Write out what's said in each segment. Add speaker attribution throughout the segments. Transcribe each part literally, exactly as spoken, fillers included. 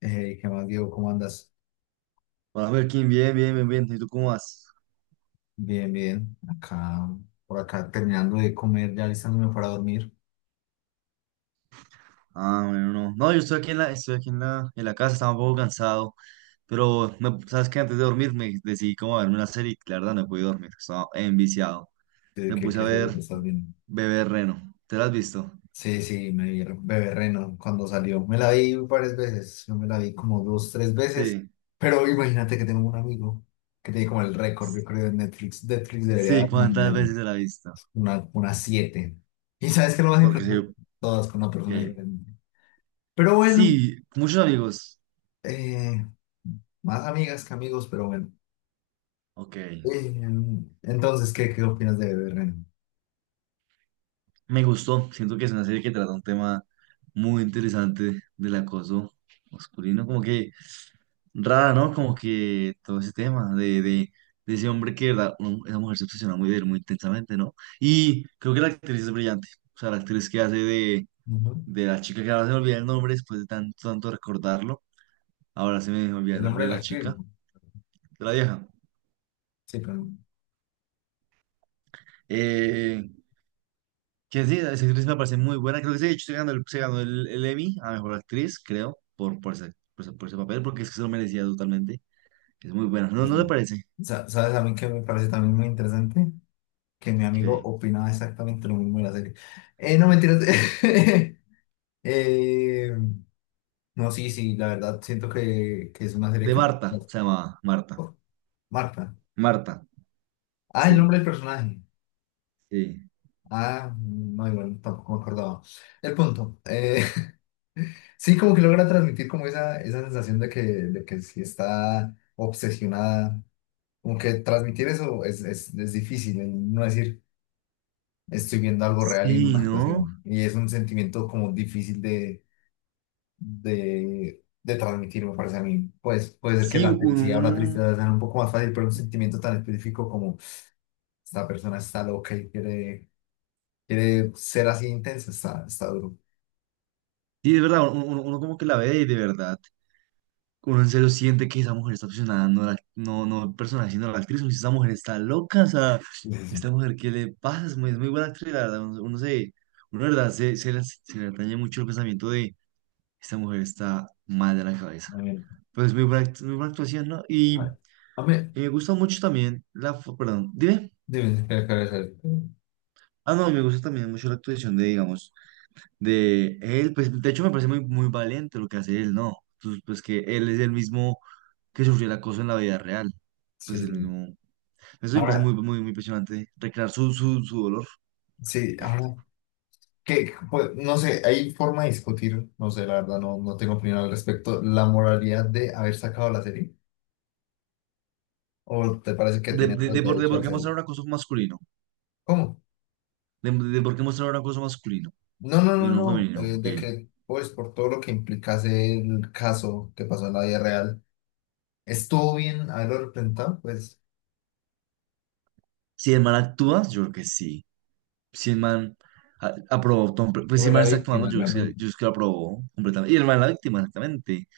Speaker 1: Hey, ¿qué más, Diego? ¿Cómo andas?
Speaker 2: Hola, Joaquín, bien, bien, bien, bien. ¿Y tú cómo vas?
Speaker 1: Bien, bien. Acá, por acá terminando de comer, ya listándome para dormir.
Speaker 2: Ah, bueno, no. No, yo estoy aquí en la, estoy aquí en la, en la casa, estaba un poco cansado, pero me- sabes que antes de dormir me decidí como a verme una serie y la verdad no pude dormir, estaba enviciado.
Speaker 1: ¿De
Speaker 2: Me
Speaker 1: ¿Qué,
Speaker 2: puse a
Speaker 1: qué serie te
Speaker 2: ver
Speaker 1: estás viendo?
Speaker 2: Bebé Reno. ¿Te la has visto?
Speaker 1: Sí, sí, me vi Bebé Reno cuando salió. Me la vi varias veces. Yo me la vi como dos, tres veces.
Speaker 2: Sí,
Speaker 1: Pero imagínate que tengo un amigo que tiene como el récord, yo creo, de Netflix. Netflix debería
Speaker 2: sí,
Speaker 1: dar una
Speaker 2: ¿cuántas
Speaker 1: medalla,
Speaker 2: veces te la has visto?
Speaker 1: una, una siete. ¿Y sabes qué es lo más
Speaker 2: Porque
Speaker 1: importante?
Speaker 2: sí,
Speaker 1: Todas con una persona
Speaker 2: ok.
Speaker 1: diferente. Pero bueno,
Speaker 2: Sí, muchos amigos.
Speaker 1: eh, más amigas que amigos, pero bueno.
Speaker 2: Ok.
Speaker 1: Eh, entonces, ¿qué, qué opinas de Bebé Reno?
Speaker 2: Me gustó, siento que es una serie que trata un tema muy interesante del acoso masculino, como que rara, ¿no? Como que todo ese tema de, de, de ese hombre que, de verdad, uno- esa mujer se obsesiona muy de él, muy intensamente, ¿no? Y creo que la actriz es brillante, o sea, la actriz que hace de,
Speaker 1: Ujú.
Speaker 2: de la chica que ahora se me olvida el nombre después de tanto, tanto recordarlo, ahora se me olvida el
Speaker 1: El
Speaker 2: nombre
Speaker 1: nombre de
Speaker 2: de
Speaker 1: la
Speaker 2: la
Speaker 1: actriz,
Speaker 2: chica,
Speaker 1: ¿no?
Speaker 2: de la vieja.
Speaker 1: Sí, pero...
Speaker 2: Eh, Que sí, esa actriz me parece muy buena. Creo que sí, de hecho, se ganó el, se ganó el, el Emmy a mejor actriz, creo, por, por ese, por ese, por ese papel, porque es que se lo merecía totalmente. Es muy buena. ¿No,
Speaker 1: eh,
Speaker 2: no le parece?
Speaker 1: sa- ¿Sabes a mí que me parece también muy interesante? Que mi amigo
Speaker 2: Que...
Speaker 1: opinaba exactamente lo mismo de la serie. Eh, no, mentiras. Eh, no, sí, sí, la verdad, siento que, que es una serie
Speaker 2: De
Speaker 1: que...
Speaker 2: Marta, se llamaba Marta.
Speaker 1: Marta.
Speaker 2: Marta,
Speaker 1: Ah, el
Speaker 2: sí,
Speaker 1: nombre del personaje.
Speaker 2: sí.
Speaker 1: Ah, no, igual, tampoco me acordaba. El punto. eh, Sí, como que logra transmitir como esa, esa sensación de que, de que sí está obsesionada. Como que transmitir eso es, es, es difícil, el no decir estoy viendo algo real en
Speaker 2: Sí,
Speaker 1: una
Speaker 2: ¿no?
Speaker 1: actuación. Y es un sentimiento como difícil de, de, de transmitir, me parece a mí. Pues puede ser que
Speaker 2: Sí,
Speaker 1: la felicidad o la
Speaker 2: uno.
Speaker 1: tristeza sean un poco más fácil, pero un sentimiento tan específico como esta persona está loca y quiere, quiere ser así intensa, está, está duro.
Speaker 2: Sí, es verdad, uno, uno- uno como que la ve y de verdad. Uno en serio siente que esa mujer está obsesionada, no, la, no, no el personaje, sino la actriz. Uno dice, esa mujer está loca, o sea,
Speaker 1: Sí, sí, sí.
Speaker 2: esta mujer, ¿qué le pasa? Es muy, es muy buena actriz, la verdad. Uno, uno se, uno, la verdad, se, se, le, se le atañe mucho el pensamiento de esta mujer está mal de la cabeza.
Speaker 1: A mí,
Speaker 2: Pero es muy buena, act- muy buena actuación, ¿no? Y,
Speaker 1: a a mí,
Speaker 2: y me gusta mucho también la. fo- perdón, dime.
Speaker 1: dime, espera, espera, espera.
Speaker 2: Ah, no, y me gusta también mucho la actuación de, digamos, de él. Pues de hecho me parece muy, muy valiente lo que hace él, ¿no? Pues, pues que él es el mismo que sufrió el acoso en la vida real, pues
Speaker 1: Sí,
Speaker 2: el
Speaker 1: sí.
Speaker 2: mismo. Eso me parece
Speaker 1: Ahora,
Speaker 2: muy, muy, muy impresionante, recrear su, su, su dolor.
Speaker 1: sí, ahora, que, pues, no sé, hay forma de discutir, no sé, la verdad, no, no tengo opinión al respecto, la moralidad de haber sacado la serie, o te parece que
Speaker 2: De,
Speaker 1: tiene
Speaker 2: de,
Speaker 1: todo el
Speaker 2: de por, de
Speaker 1: derecho a
Speaker 2: por qué
Speaker 1: hacerlo.
Speaker 2: mostrar un acoso masculino.
Speaker 1: ¿Cómo?
Speaker 2: De, de por qué mostrar un acoso masculino
Speaker 1: No, no, no,
Speaker 2: y no
Speaker 1: no, eh,
Speaker 2: femenino.
Speaker 1: de
Speaker 2: Que
Speaker 1: que, pues, por todo lo que implicase el caso que pasó en la vida real, estuvo bien haberlo representado, pues,
Speaker 2: si el man actúa, yo creo que sí. Si el man a- aprobó, tom- pues si
Speaker 1: fue
Speaker 2: el man
Speaker 1: la
Speaker 2: está actuando,
Speaker 1: víctima,
Speaker 2: yo creo que,
Speaker 1: realmente.
Speaker 2: yo creo que lo aprobó completamente. Y el man es la víctima, exactamente.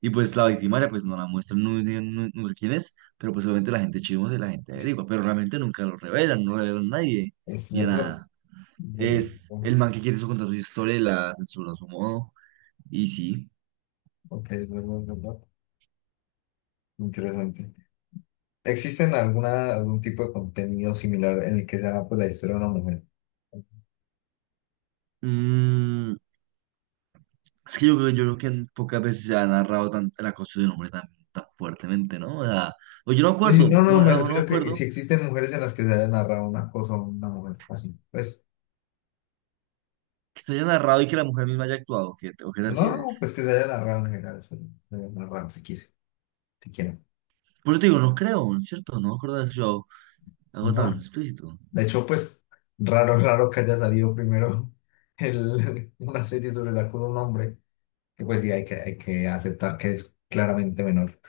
Speaker 2: Y pues la victimaria, pues no la muestran, no dicen nu- nunca quién es, pero pues obviamente la gente chismosa y la gente averigua, pero realmente nunca lo revelan, no revelan a nadie,
Speaker 1: Es
Speaker 2: ni a
Speaker 1: verdad,
Speaker 2: nada.
Speaker 1: es verdad,
Speaker 2: Es el
Speaker 1: bueno,
Speaker 2: man que quiere su contar su historia y la censura a su modo. Y sí.
Speaker 1: ok, es verdad, es verdad, interesante. ¿Existen alguna, algún tipo de contenido similar en el que se haga pues, la historia de una mujer?
Speaker 2: Mm, es que yo creo, yo creo que pocas veces se ha narrado tan, el acoso de un hombre tan, tan fuertemente, ¿no? O sea, o yo no
Speaker 1: Es decir,
Speaker 2: acuerdo,
Speaker 1: no,
Speaker 2: no,
Speaker 1: no, me
Speaker 2: o no me
Speaker 1: refiero a que si
Speaker 2: acuerdo
Speaker 1: existen mujeres en las que se haya narrado una cosa a una mujer así. Pues,
Speaker 2: que se haya narrado y que la mujer misma haya actuado. ¿Qué, te- o qué te
Speaker 1: no, no, pues
Speaker 2: refieres?
Speaker 1: que se haya narrado en general, se se haya narrado si quise, si quieren.
Speaker 2: Por eso te digo, no creo, ¿cierto? No me acuerdo de haber escuchado algo tan
Speaker 1: No.
Speaker 2: explícito.
Speaker 1: De hecho, pues, raro, raro que haya salido primero el, una serie sobre el acoso de un hombre, que pues sí, hay que, hay que aceptar que es claramente menor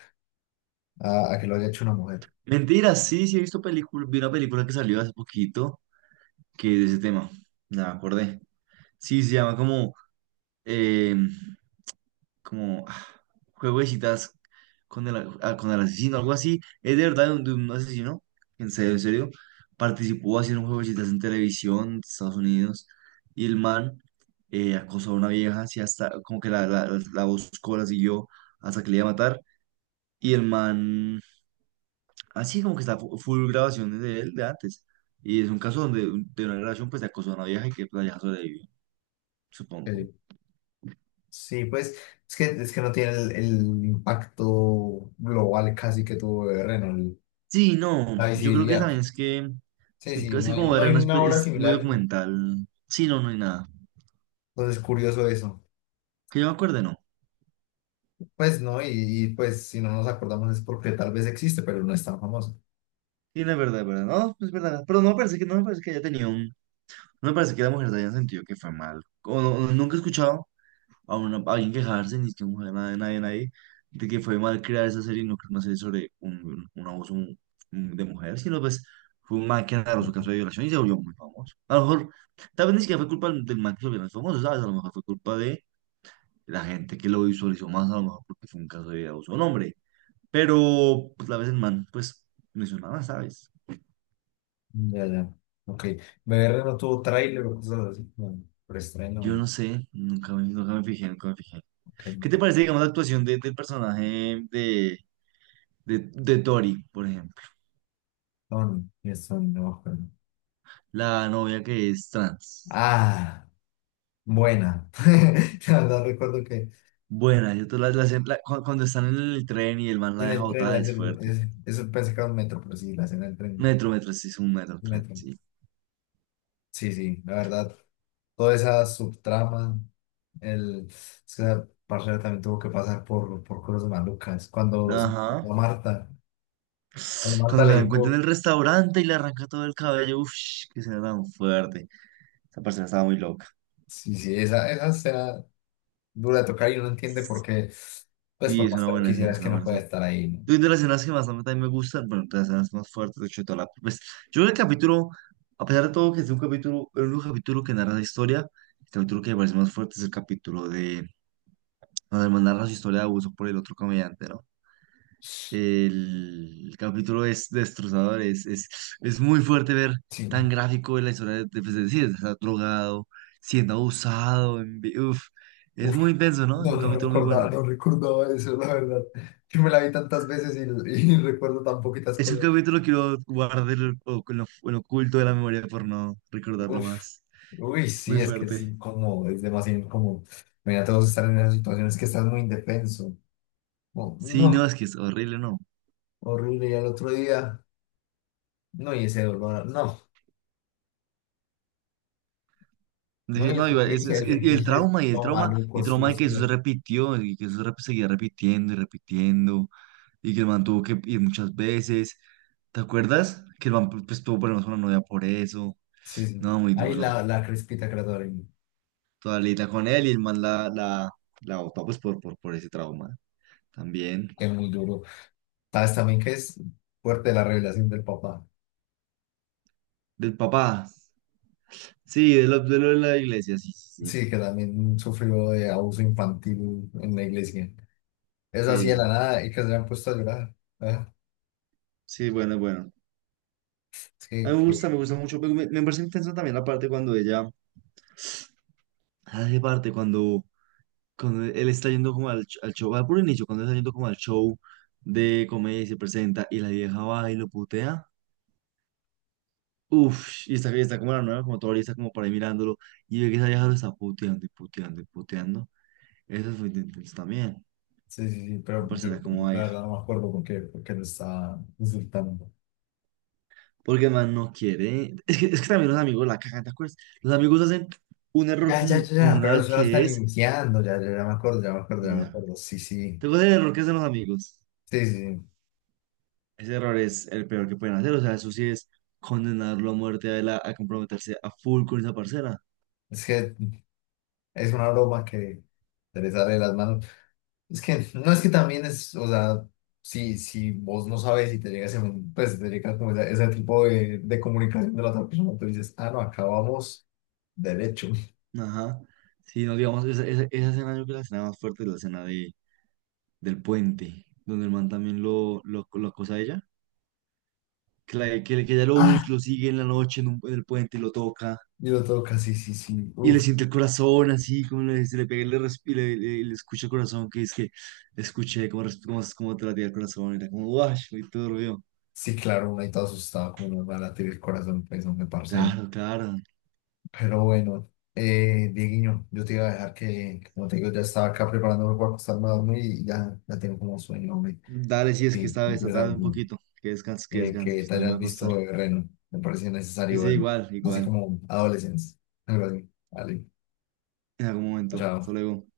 Speaker 1: a, a que lo haya hecho una mujer.
Speaker 2: Mentira, sí, sí he visto película, vi una película que salió hace poquito que es de ese tema. No me acordé. Sí, se llama como eh, como ah, juego de citas con el, ah, con el asesino, algo así. Es de verdad de un, de un asesino, en serio, en serio. Participó haciendo un juego de citas en televisión de Estados Unidos y el man eh, acosó a una vieja, así hasta como que la, la, la la buscó, la siguió hasta que le iba a matar. Y el man, así como que está fu- full grabaciones de él de antes. Y es un caso donde un- de una relación pues se acosó a una vieja y que pues, la vieja sobrevivió, supongo.
Speaker 1: eh, Sí, pues es que, es que no tiene el, el impacto global casi que tuvo Berren, el-
Speaker 2: Sí, no,
Speaker 1: la
Speaker 2: yo creo que
Speaker 1: visibilidad.
Speaker 2: también es que es
Speaker 1: Sí,
Speaker 2: que
Speaker 1: sí, no
Speaker 2: casi
Speaker 1: hay,
Speaker 2: como
Speaker 1: no
Speaker 2: ver
Speaker 1: hay
Speaker 2: una
Speaker 1: una
Speaker 2: espe-
Speaker 1: obra
Speaker 2: es muy
Speaker 1: similar,
Speaker 2: documental. Sí, no, no hay nada.
Speaker 1: entonces es curioso eso.
Speaker 2: Que yo me acuerde, no.
Speaker 1: Pues no, y, y, pues si no nos acordamos es porque tal vez existe, pero no es tan famoso.
Speaker 2: Sí, no es verdad, es verdad. No, es verdad. Pero no me parece que no me parece que haya tenido un no me parece que la mujer se haya sentido que fue mal. O no, no- nunca he escuchado a, una, a alguien quejarse ni que mujer nadie nadie nadie de que fue mal crear esa serie, no creo una serie sobre un, un abuso mm, de mujer, sino pues fue un man que narró su caso de violación y se volvió muy famoso. A lo mejor tal vez ni siquiera fue culpa del man que se volvió más famoso, ¿sabes? A lo mejor fue culpa de la gente que lo visualizó más a lo mejor porque fue un caso de abuso a un hombre. Pero pues la vez el man, pues mencionaba, ¿sabes?
Speaker 1: Ya, ya, ok. B R no tuvo tráiler o cosas así, no,
Speaker 2: Yo
Speaker 1: preestreno,
Speaker 2: no sé, nunca me, nunca me fijé, nunca me fijé.
Speaker 1: ok.
Speaker 2: ¿Qué te parece, digamos, la actuación de- del personaje de, de, de Tori, por ejemplo?
Speaker 1: No, no, eso no me acuerdo.
Speaker 2: La novia que es trans.
Speaker 1: Ah, buena. La verdad recuerdo que
Speaker 2: Buena, yo te la, la- la- cu- cuando están en el tren y el man la
Speaker 1: en
Speaker 2: deja
Speaker 1: el tren, la,
Speaker 2: botada es fuerte.
Speaker 1: es- eso pensé que era un metro, pero sí, la escena del tren.
Speaker 2: Metro, metro, sí, es un metro, tren,
Speaker 1: Neto.
Speaker 2: sí.
Speaker 1: Sí, sí, la verdad. Toda esa subtrama, el, es que esa parcera también tuvo que pasar por, por cosas malucas. Cuando se encontró
Speaker 2: Ajá.
Speaker 1: a Marta, cuando Marta
Speaker 2: Cuando se la
Speaker 1: le
Speaker 2: encuentra
Speaker 1: dijo,
Speaker 2: en el restaurante y le arranca todo el cabello, uff, que será tan fuerte. Esa persona estaba muy loca.
Speaker 1: sí, sí, esa, esa escena dura de tocar y uno entiende por qué, pues
Speaker 2: Y
Speaker 1: por
Speaker 2: es
Speaker 1: más
Speaker 2: una
Speaker 1: que lo
Speaker 2: buena escena,
Speaker 1: quisiera es
Speaker 2: es
Speaker 1: que
Speaker 2: una
Speaker 1: no
Speaker 2: buena
Speaker 1: puede
Speaker 2: escena.
Speaker 1: estar ahí, ¿no?
Speaker 2: Yo de las escenas que más a mí también me gustan, bueno, de las escenas más fuertes, de hecho, de toda la... Pues, yo creo que el capítulo, a pesar de todo que es un capítulo, el único capítulo que narra la historia, el capítulo que me parece más fuerte es el capítulo de... Cuando hermano narra su historia de abuso por el otro comediante, ¿no? El, el capítulo es destrozador, es, es, es muy fuerte ver
Speaker 1: Sí,
Speaker 2: tan gráfico la historia de, de, pues, de- sí, de estar drogado, siendo abusado, en vi- uf, es muy
Speaker 1: uf,
Speaker 2: intenso, ¿no? Es
Speaker 1: no,
Speaker 2: un
Speaker 1: no
Speaker 2: capítulo muy
Speaker 1: recordaba,
Speaker 2: bueno.
Speaker 1: no recordaba eso, la verdad. Yo me la vi tantas veces y, y recuerdo tan poquitas
Speaker 2: Es un
Speaker 1: cosas.
Speaker 2: capítulo que lo guardé en lo- en lo- en lo oculto de la memoria por no recordarlo
Speaker 1: Uf,
Speaker 2: más.
Speaker 1: uy,
Speaker 2: Es muy
Speaker 1: sí, es que es
Speaker 2: fuerte.
Speaker 1: incómodo, es demasiado incómodo. Mira, todos estar en esas situaciones que estás muy indefenso. Oh,
Speaker 2: Sí, no,
Speaker 1: no,
Speaker 2: es que es horrible, no.
Speaker 1: horrible. Y al otro día, no, y ese dolor, no, no,
Speaker 2: Dije,
Speaker 1: y el
Speaker 2: no, igual, es,
Speaker 1: sentirse,
Speaker 2: es-
Speaker 1: el
Speaker 2: y el
Speaker 1: sentirse
Speaker 2: trauma, y el
Speaker 1: todo
Speaker 2: trauma, y
Speaker 1: maluco,
Speaker 2: el trauma de que eso se
Speaker 1: sucio.
Speaker 2: repitió, y que eso rep- seguía repitiendo y repitiendo, y que el man tuvo que ir muchas veces. ¿Te acuerdas? Que el man pues, tuvo problemas con la novia por eso.
Speaker 1: Sí, sí.
Speaker 2: No, muy
Speaker 1: Ahí
Speaker 2: duro.
Speaker 1: la, la crespita que la doy,
Speaker 2: Toda lita con él y el man la, la, la botó pues por, por, por ese trauma. También.
Speaker 1: que es muy duro. Sabes también que es fuerte la revelación del papá.
Speaker 2: Del papá. Sí, de lo, de lo de la iglesia, sí, sí, sí.
Speaker 1: Sí, que también sufrió de abuso infantil en la iglesia. Eso así de la
Speaker 2: Sí,
Speaker 1: nada y que se le han puesto a llorar. Ah,
Speaker 2: sí, bueno, bueno. A
Speaker 1: sí,
Speaker 2: mí me gusta, me gusta mucho. Pero Me, me parece intenso también la parte cuando ella hace parte, cuando, cuando él está yendo como al, ch- al show, al puro inicio, cuando está yendo como al show de comedia y se presenta y la vieja va y lo putea. Uf, y está, y está como la nueva, como todavía está como por ahí mirándolo. Y ve que esa vieja lo está puteando y puteando y puteando. Eso fue intenso también.
Speaker 1: sí, sí, sí,
Speaker 2: Me
Speaker 1: pero yo
Speaker 2: parecerá como va.
Speaker 1: la verdad no me acuerdo por qué, por qué lo estaba insultando.
Speaker 2: Porque el man no quiere. Es que, es que también los amigos la cagan, ¿te acuerdas? Los amigos hacen un error
Speaker 1: Ya, ya,
Speaker 2: com-
Speaker 1: ya, ya, pero
Speaker 2: comunal
Speaker 1: solo
Speaker 2: que
Speaker 1: están
Speaker 2: es.
Speaker 1: iniciando, ya, ya, ya me acuerdo, ya me acuerdo, ya me
Speaker 2: Ya.
Speaker 1: acuerdo. Sí, sí,
Speaker 2: Tengo ese error que hacen los amigos.
Speaker 1: sí, sí. sí.
Speaker 2: Ese error es el peor que pueden hacer. O sea, eso sí es condenarlo a muerte a, él a, a comprometerse a full con esa parcera.
Speaker 1: Es que es una broma que se le sale de las manos. Es que no es que también es, o sea, si, si vos no sabes y te llegas, en- pues te llegas como ese, ese tipo de, de comunicación de la otra persona, tú dices, ah, no, acabamos derecho.
Speaker 2: Ajá. Sí, no, digamos, esa, esa, esa escena yo creo que la escena más fuerte es la escena de, del puente, donde el man también lo, lo, lo acosa a ella. Que, la- que, que ella lo, bus-
Speaker 1: Ah,
Speaker 2: lo sigue en la noche en, un- en el puente y lo toca.
Speaker 1: y lo toca, sí, sí, sí,
Speaker 2: Y le
Speaker 1: uf.
Speaker 2: siente el corazón así, como le, se le pega y le, resp- y le, le- le escucha el corazón, que es que escuché como res- como cómo te latía el corazón, y era como, guau, muy turbio.
Speaker 1: Sí, claro, una y todo asustado, como nos va a latir el corazón, pues, no me parce.
Speaker 2: Claro, claro.
Speaker 1: Pero bueno, eh, Dieguiño, yo te iba a dejar que, como te digo, ya estaba acá preparándome para acostarme a dormir y ya, ya tengo como sueño, hombre.
Speaker 2: Dale, si es que
Speaker 1: Sí,
Speaker 2: esta
Speaker 1: me
Speaker 2: vez
Speaker 1: quiero
Speaker 2: tarde un
Speaker 1: tanto,
Speaker 2: poquito, que descanses, que
Speaker 1: eh,
Speaker 2: descanses,
Speaker 1: que
Speaker 2: yo
Speaker 1: te
Speaker 2: también
Speaker 1: hayas
Speaker 2: me voy a
Speaker 1: visto
Speaker 2: acostar.
Speaker 1: de Reno, me parecía
Speaker 2: Sí,
Speaker 1: necesario
Speaker 2: sí,
Speaker 1: verlo,
Speaker 2: igual,
Speaker 1: así
Speaker 2: igual,
Speaker 1: como adolescencia, algo así. Vale,
Speaker 2: en algún momento, hasta
Speaker 1: chao.
Speaker 2: luego.